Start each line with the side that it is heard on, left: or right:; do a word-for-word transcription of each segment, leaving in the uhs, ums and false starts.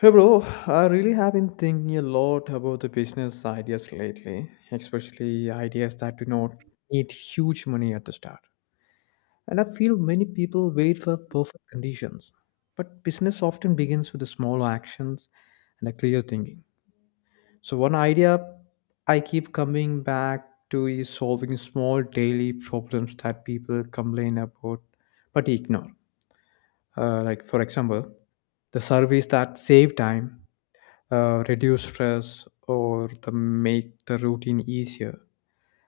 left: Hey bro, I really have been thinking a lot about the business ideas lately, especially ideas that do not need huge money at the start. And I feel many people wait for perfect conditions, but business often begins with the small actions and a clear thinking. So one idea I keep coming back to is solving small daily problems that people complain about but ignore. Uh, like for example, the service that save time uh, reduce stress or the make the routine easier.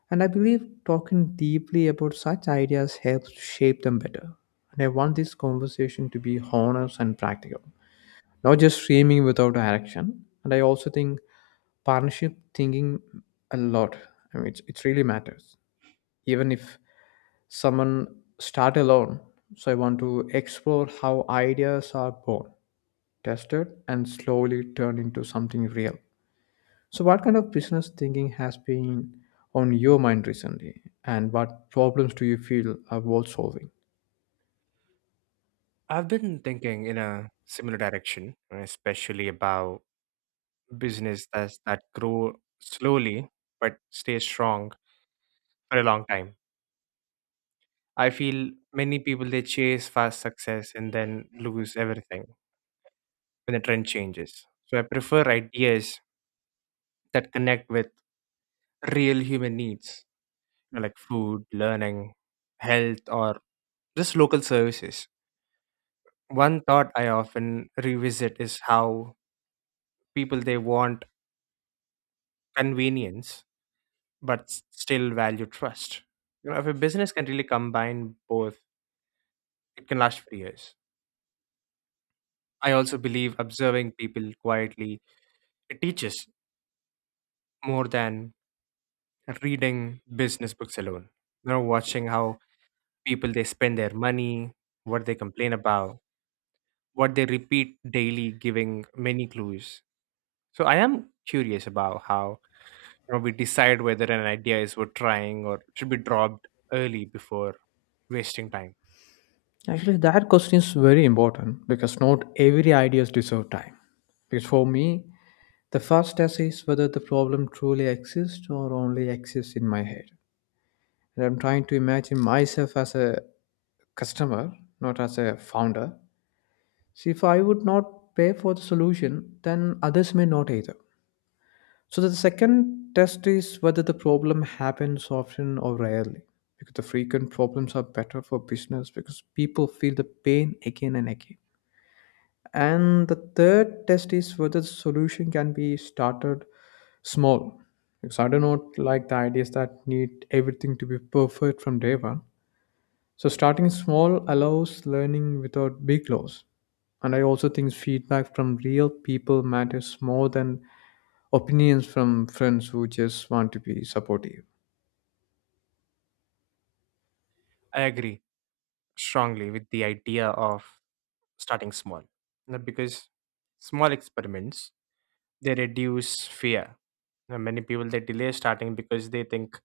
left: And I believe talking deeply about such ideas helps shape them better. And I want this conversation to be honest and practical, not just framing without direction. And I also think partnership thinking a lot. I mean, it's, it really matters. Even if someone start alone, so I want to explore how ideas are born, tested, and slowly turned into something real. So, what kind of business thinking has been on your mind recently, and what problems do you feel are worth solving?
right: I've been thinking in a similar direction, especially about business that, that grow slowly but stay strong for a long time. I feel many people they chase fast success and then lose everything when the trend changes. So I prefer ideas that connect with real human needs, you know, like food, learning, health, or just local services. One thought I often revisit is how people they want convenience but s- still value trust. You know, if a business can really combine both, it can last for years. I also believe observing people quietly it teaches more than reading business books alone. You know, watching how people they spend their money, what they complain about, what they repeat daily, giving many clues. So I am curious about how you know, we decide whether an idea is worth trying or should be dropped early before wasting time.
left: Actually, that question is very important because not every ideas deserve time. Because for me, the first test is whether the problem truly exists or only exists in my head. And I'm trying to imagine myself as a customer, not as a founder. See, if I would not pay for the solution, then others may not either. So the second test is whether the problem happens often or rarely. Because the frequent problems are better for business because people feel the pain again and again. And the third test is whether the solution can be started small. Because I do not like the ideas that need everything to be perfect from day one. So starting small allows learning without big loss. And I also think feedback from real people matters more than opinions from friends who just want to be supportive.
right: I agree strongly with the idea of starting small you know, because small experiments they reduce fear. You know, many people they delay starting because they think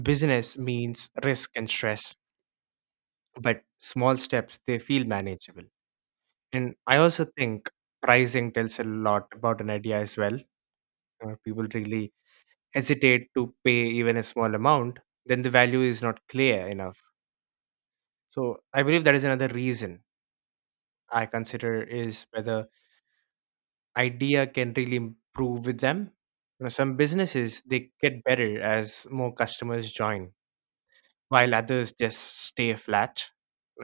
right: business means risk and stress, but small steps they feel manageable. And I also think pricing tells a lot about an idea as well. You know, people really hesitate to pay even a small amount, then the value is not clear enough. So I believe that is another reason I consider is whether idea can really improve with them. You know, some businesses they get better as more customers join, while others just stay flat.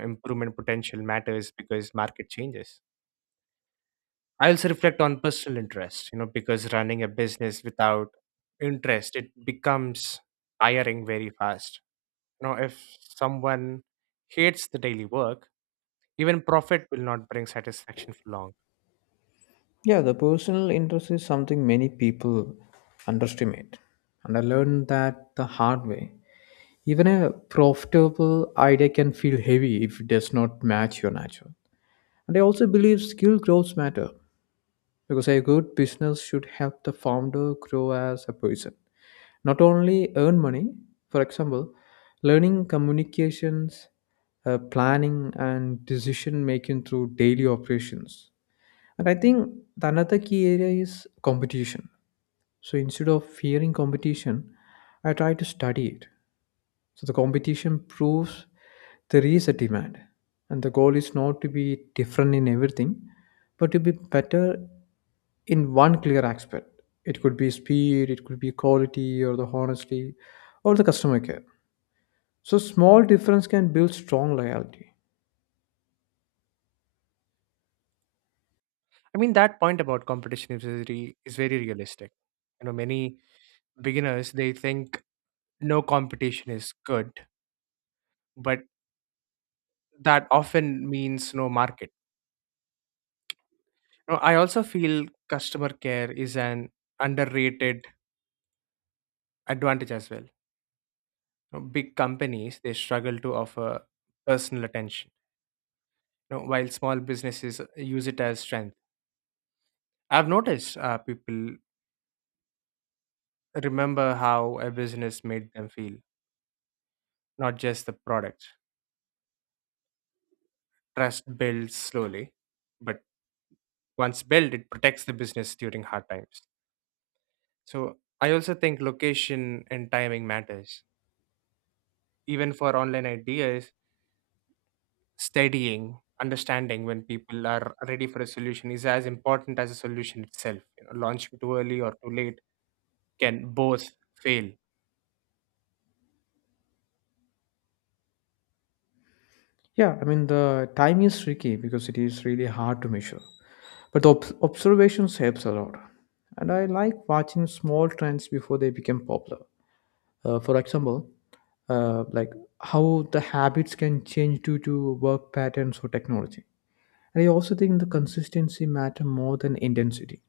right: Improvement potential matters because market changes. I also reflect on personal interest, you know, because running a business without interest, it becomes tiring very fast. You know, if someone hates the daily work, even profit will not bring satisfaction for long.
left: Yeah, the personal interest is something many people underestimate. And I learned that the hard way. Even a profitable idea can feel heavy if it does not match your nature. And I also believe skill growth matter because a good business should help the founder grow as a person, not only earn money. For example, learning communications, uh, planning and decision making through daily operations. And I think the another key area is competition. So instead of fearing competition, I try to study it. So the competition proves there is a demand, and the goal is not to be different in everything, but to be better in one clear aspect. It could be speed, it could be quality, or the honesty, or the customer care. So small difference can build strong loyalty.
right: I mean, that point about competition is very, is very realistic. You know, many beginners they think no competition is good, but that often means no market. You know, I also feel customer care is an underrated advantage as well. You know, big companies they struggle to offer personal attention, you know, while small businesses uh, use it as strength. I've noticed uh, people remember how a business made them feel, not just the product. Trust builds slowly, but once built, it protects the business during hard times. So I also think location and timing matters. Even for online ideas, studying, understanding when people are ready for a solution is as important as a solution itself. You know, launching too early or too late can both fail.
left: Yeah, I mean the time is tricky because it is really hard to measure, but the ob- observations helps a lot. And I like watching small trends before they become popular. Uh, for example, uh, like how the habits can change due to work patterns or technology. And I also think the consistency matter more than intensity.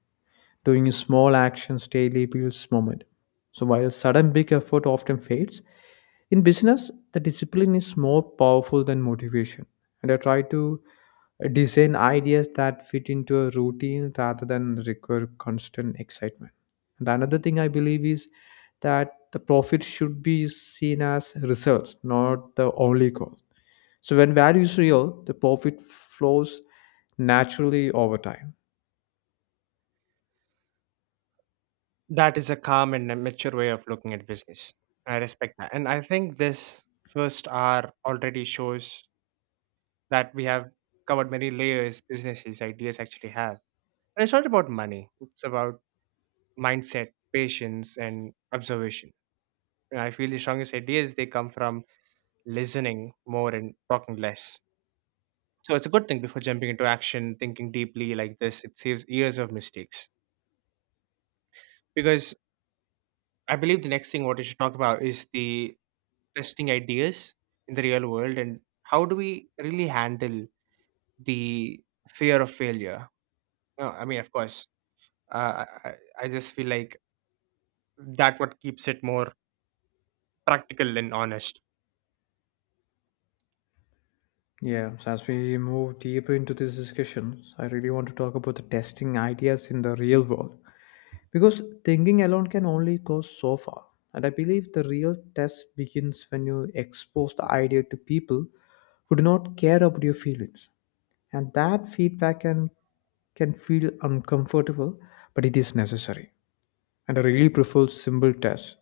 left: Doing small actions daily builds momentum. So while sudden big effort often fades, in business, the discipline is more powerful than motivation. And I try to uh, design ideas that fit into a routine rather than require constant excitement. And another thing I believe is that the profit should be seen as results, not the only cost. So when value is real, the profit flows naturally over time.
right: That is a calm and a mature way of looking at business. I respect that. And I think this first hour already shows that we have covered many layers businesses ideas actually have. And it's not about money, it's about mindset, patience, and observation. And I feel the strongest ideas they come from listening more and talking less. So it's a good thing: before jumping into action, thinking deeply like this, it saves years of mistakes. Because I believe the next thing what we should talk about is the testing ideas in the real world and how do we really handle the fear of failure? Uh, I mean, of course, Uh, I, I just feel like that what keeps it more practical and honest.
left: Yeah, so as we move deeper into these discussions, I really want to talk about the testing ideas in the real world. Because thinking alone can only go so far. And I believe the real test begins when you expose the idea to people who do not care about your feelings. And that feedback can can feel uncomfortable, but it is necessary. And I really prefer simple tests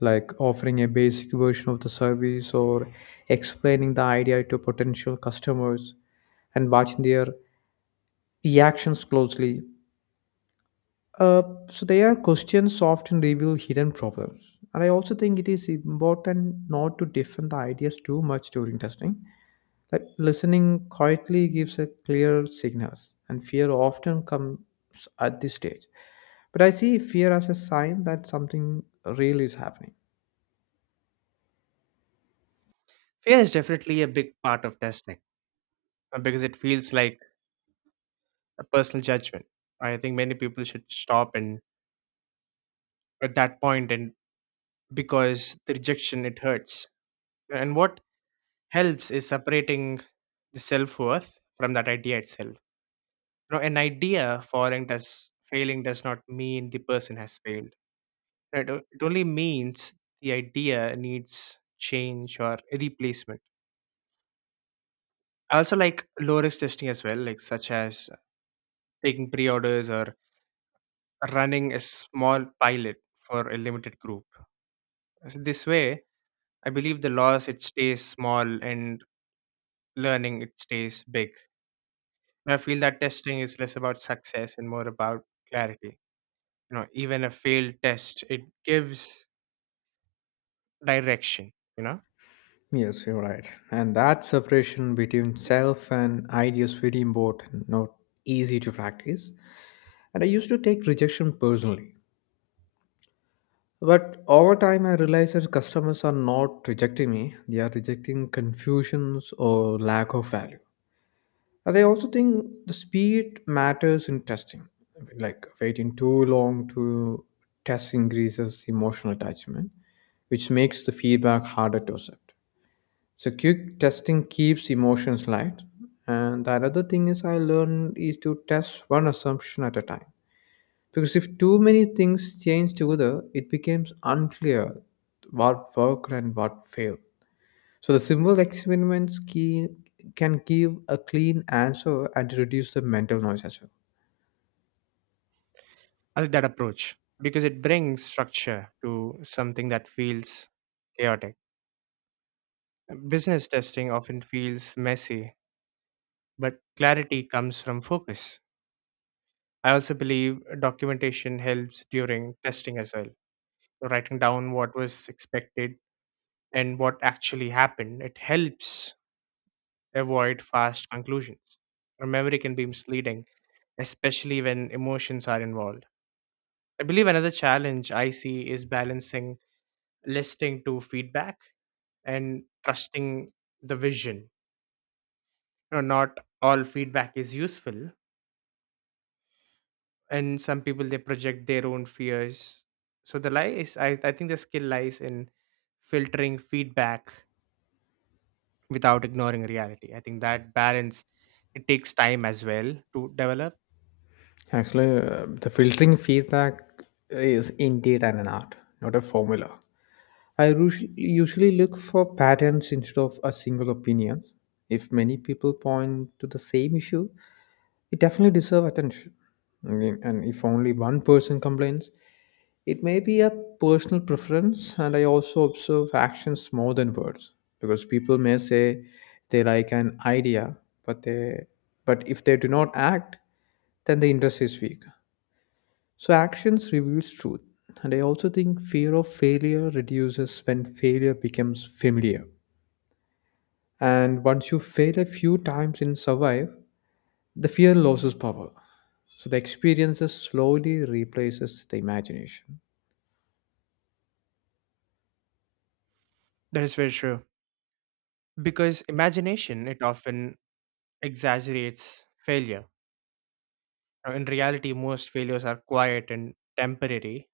left: like offering a basic version of the service or explaining the idea to potential customers and watching their reactions closely. Uh, so there are questions often reveal hidden problems, and I also think it is important not to defend the ideas too much during testing. Like listening quietly gives a clear signals, and fear often comes at this stage. But I see fear as a sign that something real is happening.
right: Fear is definitely a big part of testing uh, because it feels like a personal judgment. I think many people should stop and at that point and because the rejection it hurts. And what helps is separating the self worth from that idea itself. You know, an idea falling does failing does not mean the person has failed. It, it only means the idea needs change or replacement. I also like low risk testing as well, like such as taking pre orders or running a small pilot for a limited group. So this way, I believe the loss it stays small and learning it stays big. I feel that testing is less about success and more about clarity. You know, even a failed test, it gives direction, you know.
left: Yes, you're right. And that separation between self and idea is very important, not easy to practice. And I used to take rejection personally. But over time, I realized that customers are not rejecting me, they are rejecting confusions or lack of value. And I also think the speed matters in testing. I mean, like waiting too long to test increases emotional attachment, which makes the feedback harder to accept. So, quick testing keeps emotions light. And the other thing is, I learned is to test one assumption at a time, because if too many things change together, it becomes unclear what worked and what failed. So the simple experiments key, can give a clean answer and reduce the mental noise as well.
right: I like that approach because it brings structure to something that feels chaotic. Business testing often feels messy but clarity comes from focus. I also believe documentation helps during testing as well. So, writing down what was expected and what actually happened, it helps avoid fast conclusions. Our memory can be misleading, especially when emotions are involved. I believe another challenge I see is balancing listening to feedback and trusting the vision. You know, not all feedback is useful, and some people they project their own fears. So the lie is i, I think the skill lies in filtering feedback without ignoring reality. I think that balance it takes time as well to develop.
left: Actually, uh, the filtering feedback is indeed an art, not a formula. I usu- usually look for patterns instead of a single opinion. If many people point to the same issue, it definitely deserves attention. I mean, and if only one person complains, it may be a personal preference. And I also observe actions more than words, because people may say they like an idea, but they but if they do not act, then the interest is weak. So actions reveals truth, and I also think fear of failure reduces when failure becomes familiar. And once you fail a few times and survive, the fear loses power. So the experiences slowly replaces the imagination.
right: That is very true because imagination it often exaggerates failure. Now, in reality most failures are quiet and temporary.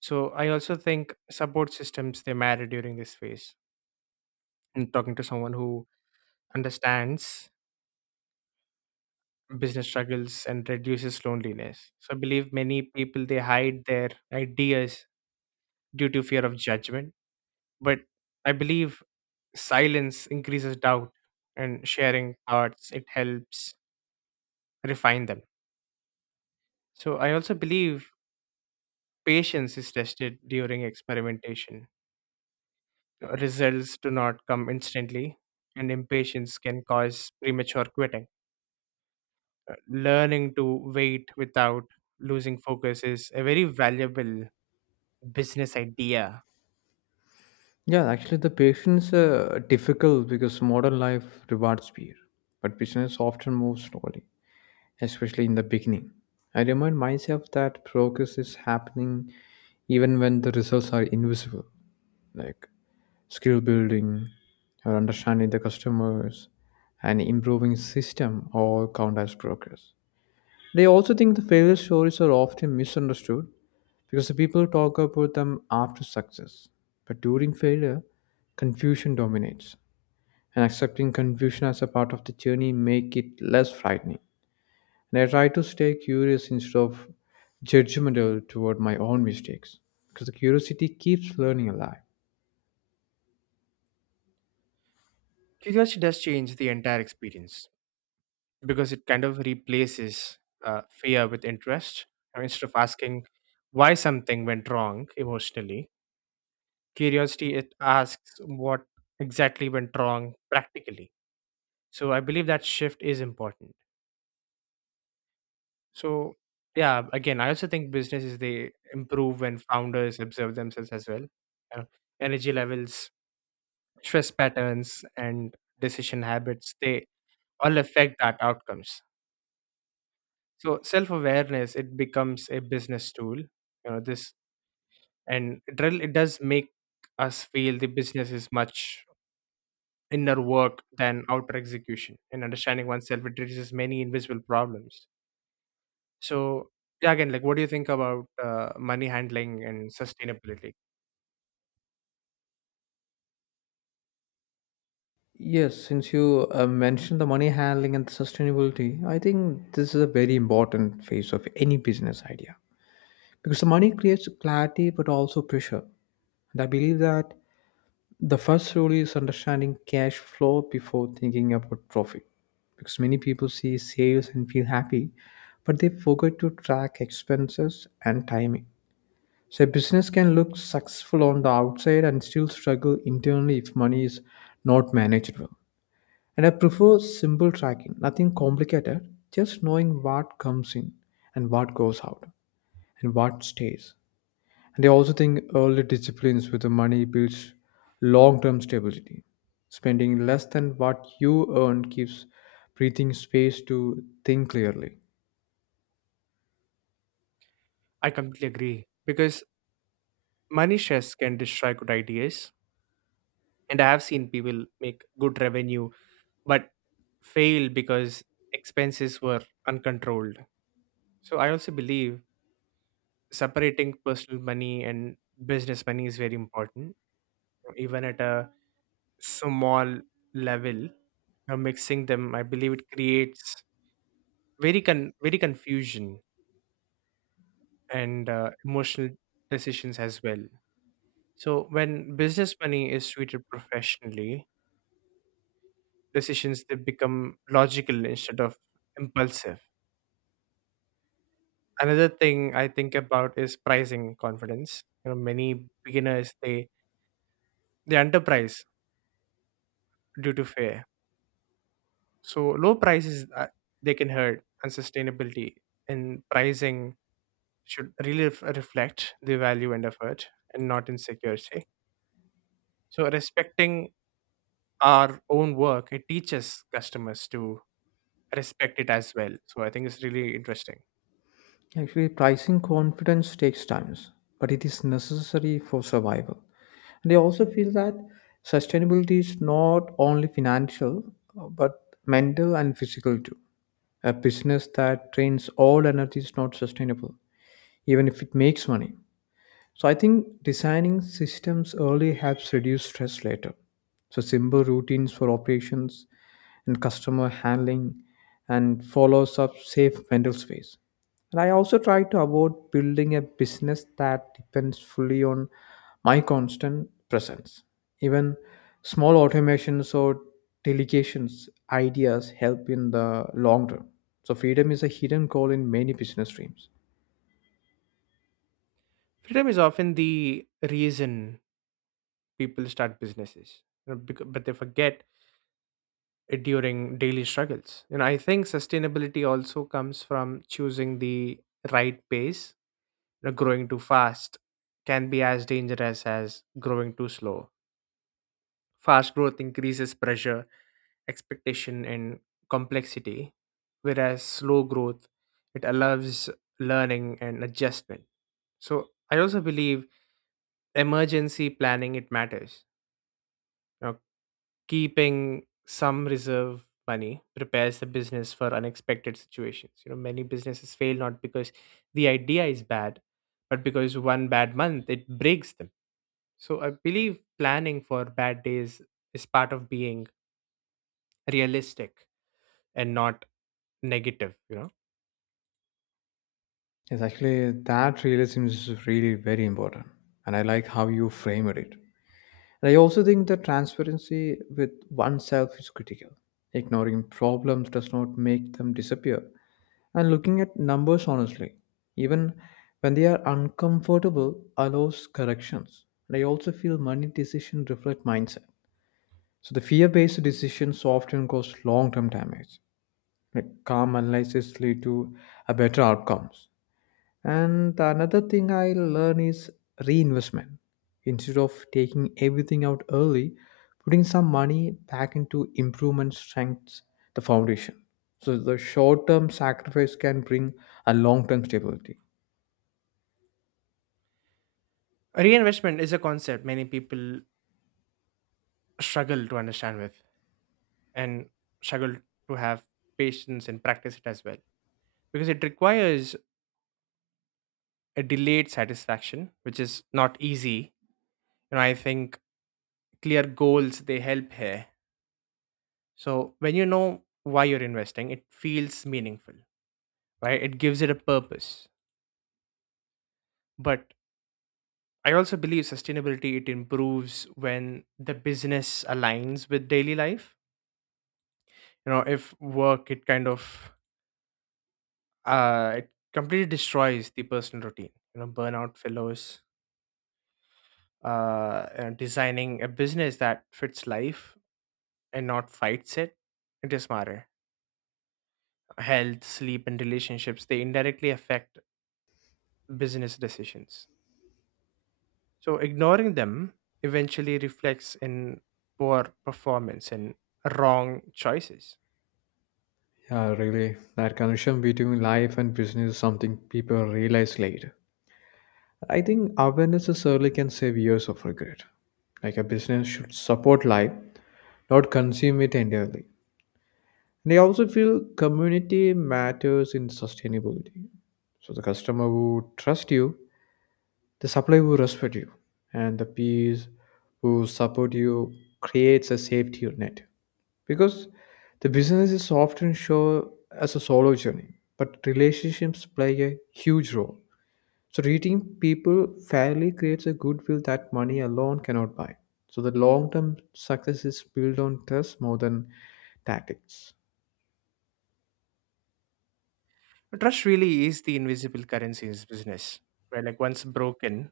right: So I also think support systems they matter during this phase, and talking to someone who understands business struggles and reduces loneliness. So I believe many people they hide their ideas due to fear of judgment, but I believe silence increases doubt, and sharing thoughts it helps refine them. So I also believe patience is tested during experimentation. Results do not come instantly and impatience can cause premature quitting. Uh, Learning to wait without losing focus is a very valuable business idea.
left: Yeah, actually, the patience uh, difficult because modern life rewards speed, but business often moves slowly, especially in the beginning. I remind myself that progress is happening even when the results are invisible, like skill building or understanding the customers and improving system all count as progress. They also think the failure stories are often misunderstood because the people talk about them after success. But during failure, confusion dominates, and accepting confusion as a part of the journey make it less frightening. And I try to stay curious instead of judgmental toward my own mistakes, because the curiosity keeps learning alive.
right: Curiosity does change the entire experience because it kind of replaces uh, fear with interest. I mean, instead of asking why something went wrong emotionally, curiosity it asks what exactly went wrong practically. So I believe that shift is important. So yeah, again, I also think businesses they improve when founders observe themselves as well. Uh, Energy levels, stress patterns, and decision habits they all affect that outcomes. So self-awareness, it becomes a business tool, you know, this. And it really it does make us feel the business is much inner work than outer execution. And understanding oneself, it reduces many invisible problems. So yeah, again, like what do you think about uh, money handling and sustainability?
left: Yes, since you uh, mentioned the money handling and the sustainability, I think this is a very important phase of any business idea because the money creates clarity but also pressure. And I believe that the first rule is understanding cash flow before thinking about profit. Because many people see sales and feel happy, but they forget to track expenses and timing. So a business can look successful on the outside and still struggle internally if money is not managed well. And I prefer simple tracking, nothing complicated, just knowing what comes in and what goes out and what stays. And I also think early disciplines with the money builds long term stability. Spending less than what you earn keeps breathing space to think clearly.
right: I completely agree because money stress can destroy good ideas, and I have seen people make good revenue but fail because expenses were uncontrolled. So I also believe separating personal money and business money is very important even at a small level. Uh, mixing them I believe it creates very con- very confusion and uh, emotional decisions as well. So when business money is treated professionally, decisions they become logical instead of impulsive. Another thing I think about is pricing confidence. You know many beginners they they underprice due to fear. So low prices uh, they can hurt, and sustainability in pricing should really ref- reflect the value and effort, and not insecurity. So respecting our own work, it teaches customers to respect it as well. So I think it's really interesting.
left: Actually, pricing confidence takes time, but it is necessary for survival. And I also feel that sustainability is not only financial, uh, but mental and physical too. A business that drains all energy is not sustainable, even if it makes money. So I think designing systems early helps reduce stress later. So simple routines for operations and customer handling and follows up safe mental space. And I also try to avoid building a business that depends fully on my constant presence. Even small automations or delegations ideas help in the long run. So freedom is a hidden goal in many business dreams.
right: Freedom is often the reason people start businesses, you know, becau- but they forget it during daily struggles. You know, I think sustainability also comes from choosing the right pace uh, Growing too fast can be as dangerous as growing too slow. Fast growth increases pressure, expectation, and complexity, whereas slow growth it allows learning and adjustment. So I also believe emergency planning it matters. Now, keeping some reserve money prepares the business for unexpected situations. You know, many businesses fail not because the idea is bad, but because one bad month it breaks them. So I believe planning for bad days is part of being realistic and not negative, you know.
left: Yes, actually, that really seems really very important. And I like how you framed it. And I also think that transparency with oneself is critical. Ignoring problems does not make them disappear. And looking at numbers honestly, even when they are uncomfortable, allows corrections. And I also feel money decisions reflect mindset. So the fear-based decisions often cause long-term damage. Like calm analysis lead to a better outcomes. And the another thing I learn is reinvestment. Instead of taking everything out early, putting some money back into improvement strengths the foundation. So the short term sacrifice can bring a long term stability.
right: Reinvestment is a concept many people struggle to understand with, and struggle to have patience and practice it as well, because it requires a delayed satisfaction which is not easy. You know, I think clear goals they help here. So when you know why you're investing, it feels meaningful, right? It gives it a purpose. But I also believe sustainability it improves when the business aligns with daily life. You know, if work it kind of uh it completely destroys the personal routine. You know, burnout fellows uh you know, designing a business that fits life and not fights it. It is smarter. Health, sleep, and relationships they indirectly affect business decisions. So ignoring them eventually reflects in poor performance and wrong choices.
left: Yeah, really. That connection between life and business is something people realize later. I think awareness is early can save years of regret. Like a business should support life, not consume it entirely. And I also feel community matters in sustainability. So the customer who trust you, the supplier who respect you, and the peers who support you creates a safety net. Because the business is often shown as a solo journey, but relationships play a huge role. So treating people fairly creates a goodwill that money alone cannot buy. So the long-term success is built on trust more than tactics.
right: Trust really is the invisible currency in this business, right? Like once broken,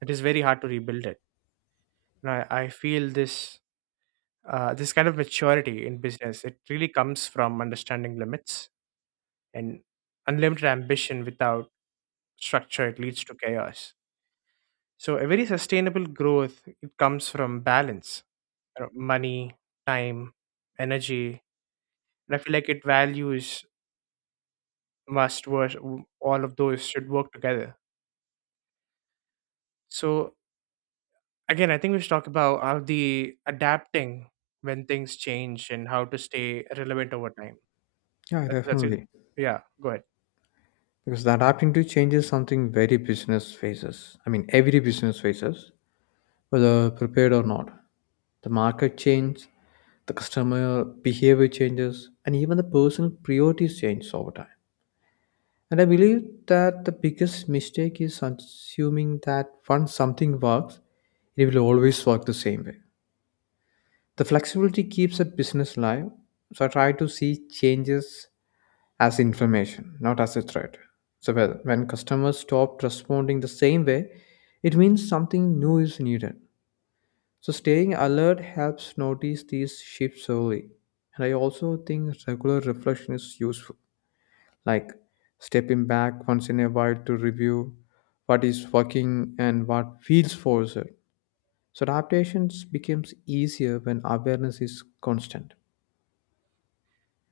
right: it is very hard to rebuild it. And I, I feel this uh, this kind of maturity in business, it really comes from understanding limits, and unlimited ambition without structure, it leads to chaos. So a very sustainable growth, it comes from balance, you know, money, time, energy. And I feel like it values must work, all of those should work together. So, again, I think we should talk about how the adapting when things change and how to stay relevant over time.
left: Yeah,
right: That, that's it.
left: definitely.
right: Yeah, go ahead.
left: Because the adapting to change is something very business faces. I mean, every business faces, whether prepared or not. The market change, the customer behavior changes, and even the personal priorities change over time. And I believe that the biggest mistake is assuming that once something works, it will always work the same way. The flexibility keeps a business alive. So I try to see changes as information, not as a threat. So well, when customers stop responding the same way, it means something new is needed. So staying alert helps notice these shifts early. And I also think regular reflection is useful, like stepping back once in a while to review what is working and what feels forced. So adaptations becomes easier when awareness is constant.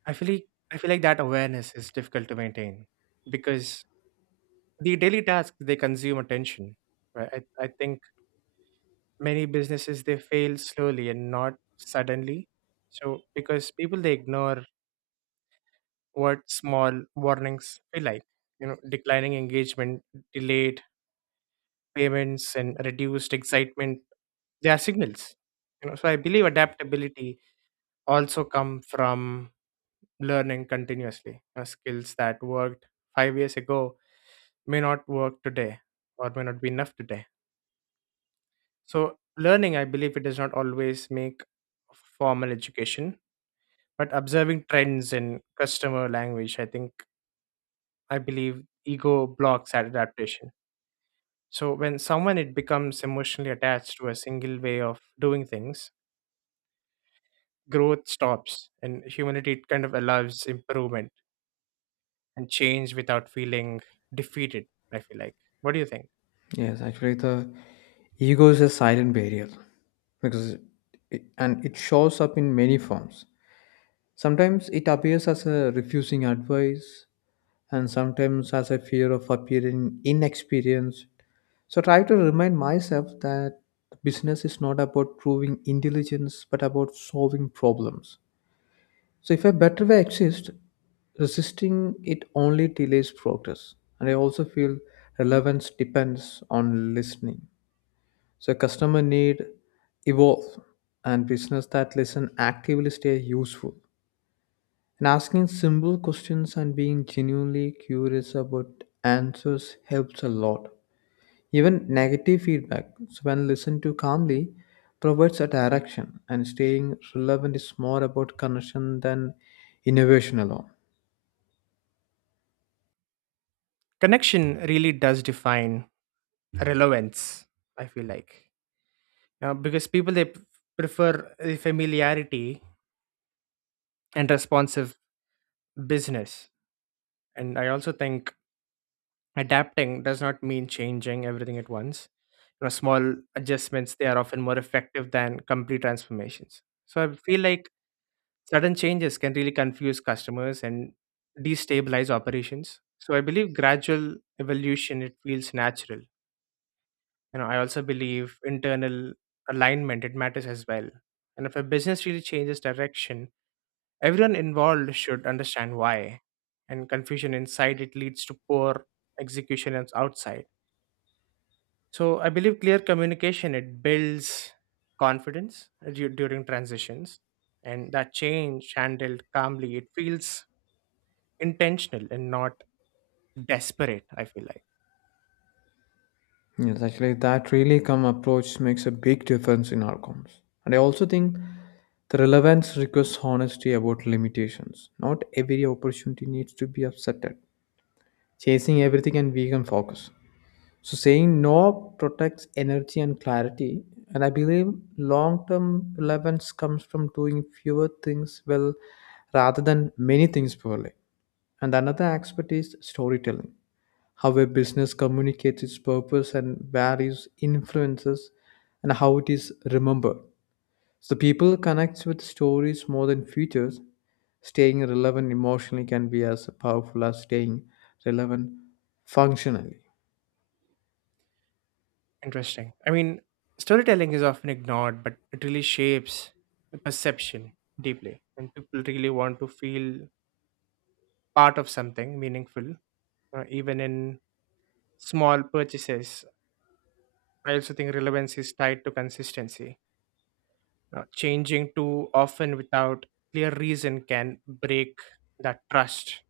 right: I feel like, I feel like that awareness is difficult to maintain because the daily tasks they consume attention. Right? I, I think many businesses they fail slowly and not suddenly. So because people they ignore what small warnings feel like. You know, declining engagement, delayed payments, and reduced excitement. They are signals. You know, so I believe adaptability also come from learning continuously. You know, skills that worked five years ago may not work today or may not be enough today. So learning, I believe it does not always make formal education, but observing trends in customer language, I think I believe ego blocks that adaptation. So when someone it becomes emotionally attached to a single way of doing things, growth stops and humanity kind of allows improvement and change without feeling defeated, I feel like. What do you think?
left: Yes, actually, the ego is a silent barrier because it, and it shows up in many forms. Sometimes it appears as a refusing advice, and sometimes as a fear of appearing inexperienced. So, try to remind myself that business is not about proving intelligence but about solving problems. So, if a better way exists, resisting it only delays progress. And I also feel relevance depends on listening, so customer need evolve and business that listen actively stay useful. And asking simple questions and being genuinely curious about answers helps a lot. Even negative feedback, so when listened to calmly, provides a direction. And staying relevant is more about connection than innovation alone.
right: Connection really does define relevance, I feel like. Uh, because people they p- prefer the familiarity and responsive business. And I also think adapting does not mean changing everything at once you know Small adjustments they are often more effective than complete transformations. So I feel like sudden changes can really confuse customers and destabilize operations. So I believe gradual evolution it feels natural. You know, I also believe internal alignment it matters as well. And if a business really changes direction, everyone involved should understand why. And confusion inside it leads to poor execution and outside. So I believe clear communication it builds confidence uh, du- during transitions, and that change handled calmly it feels intentional and not desperate, I feel like.
left: Yes, actually, that really come approach makes a big difference in outcomes. And I also think the relevance requires honesty about limitations. Not every opportunity needs to be upsetted. Chasing everything and vegan focus. So saying no protects energy and clarity. And I believe long-term relevance comes from doing fewer things well rather than many things poorly. And another aspect is storytelling, how a business communicates its purpose and values influences and how it is remembered. So people connect with stories more than features. Staying relevant emotionally can be as powerful as staying relevant functionally.
right: Interesting. I mean, storytelling is often ignored but it really shapes the perception deeply, and people really want to feel part of something meaningful uh, even in small purchases. I also think relevance is tied to consistency. Uh, changing too often without clear reason can break that trust.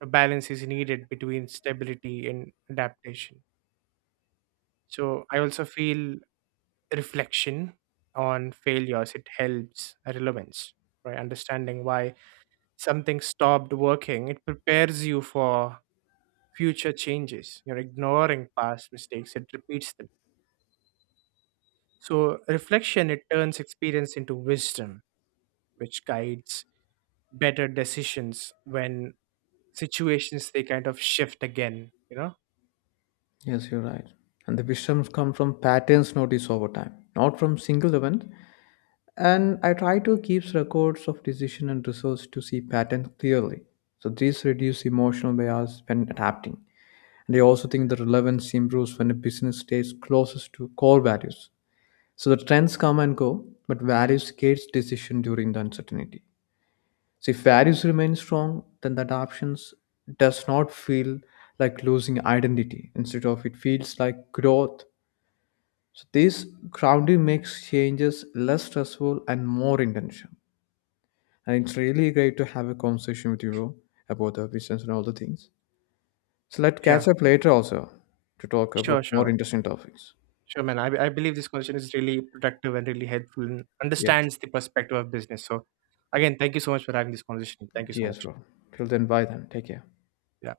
right: A balance is needed between stability and adaptation. So I also feel reflection on failures it helps relevance, right? Understanding why something stopped working it prepares you for future changes. You're ignoring past mistakes, it repeats them. So reflection it turns experience into wisdom, which guides better decisions when situations they kind of shift again you know
left: Yes, you're right. And the wisdoms come from patterns noticed over time, not from single event. And I try to keep records of decision and results to see patterns clearly. So this reduce emotional bias when adapting. And I also think the relevance improves when a business stays closest to core values. So the trends come and go, but values guides decision during the uncertainty. So if values remain strong, then the adoptions does not feel like losing identity. Instead of it feels like growth. So this grounding makes changes less stressful and more intentional. And it's really great to have a conversation with you bro, about the business and all the things. So let's
right: Yeah,
left: catch up later also to talk
right: sure,
left: about more
right: sure.
left: interesting topics.
right: Sure, man. I, I believe this conversation is really productive and really helpful and
left: Yes,
right: understands the perspective of business. So, again, thank you so much for having this conversation. Thank you so
left: yes,
right: much.
left: bro. Till then, bye then. Take care.
right: Yeah.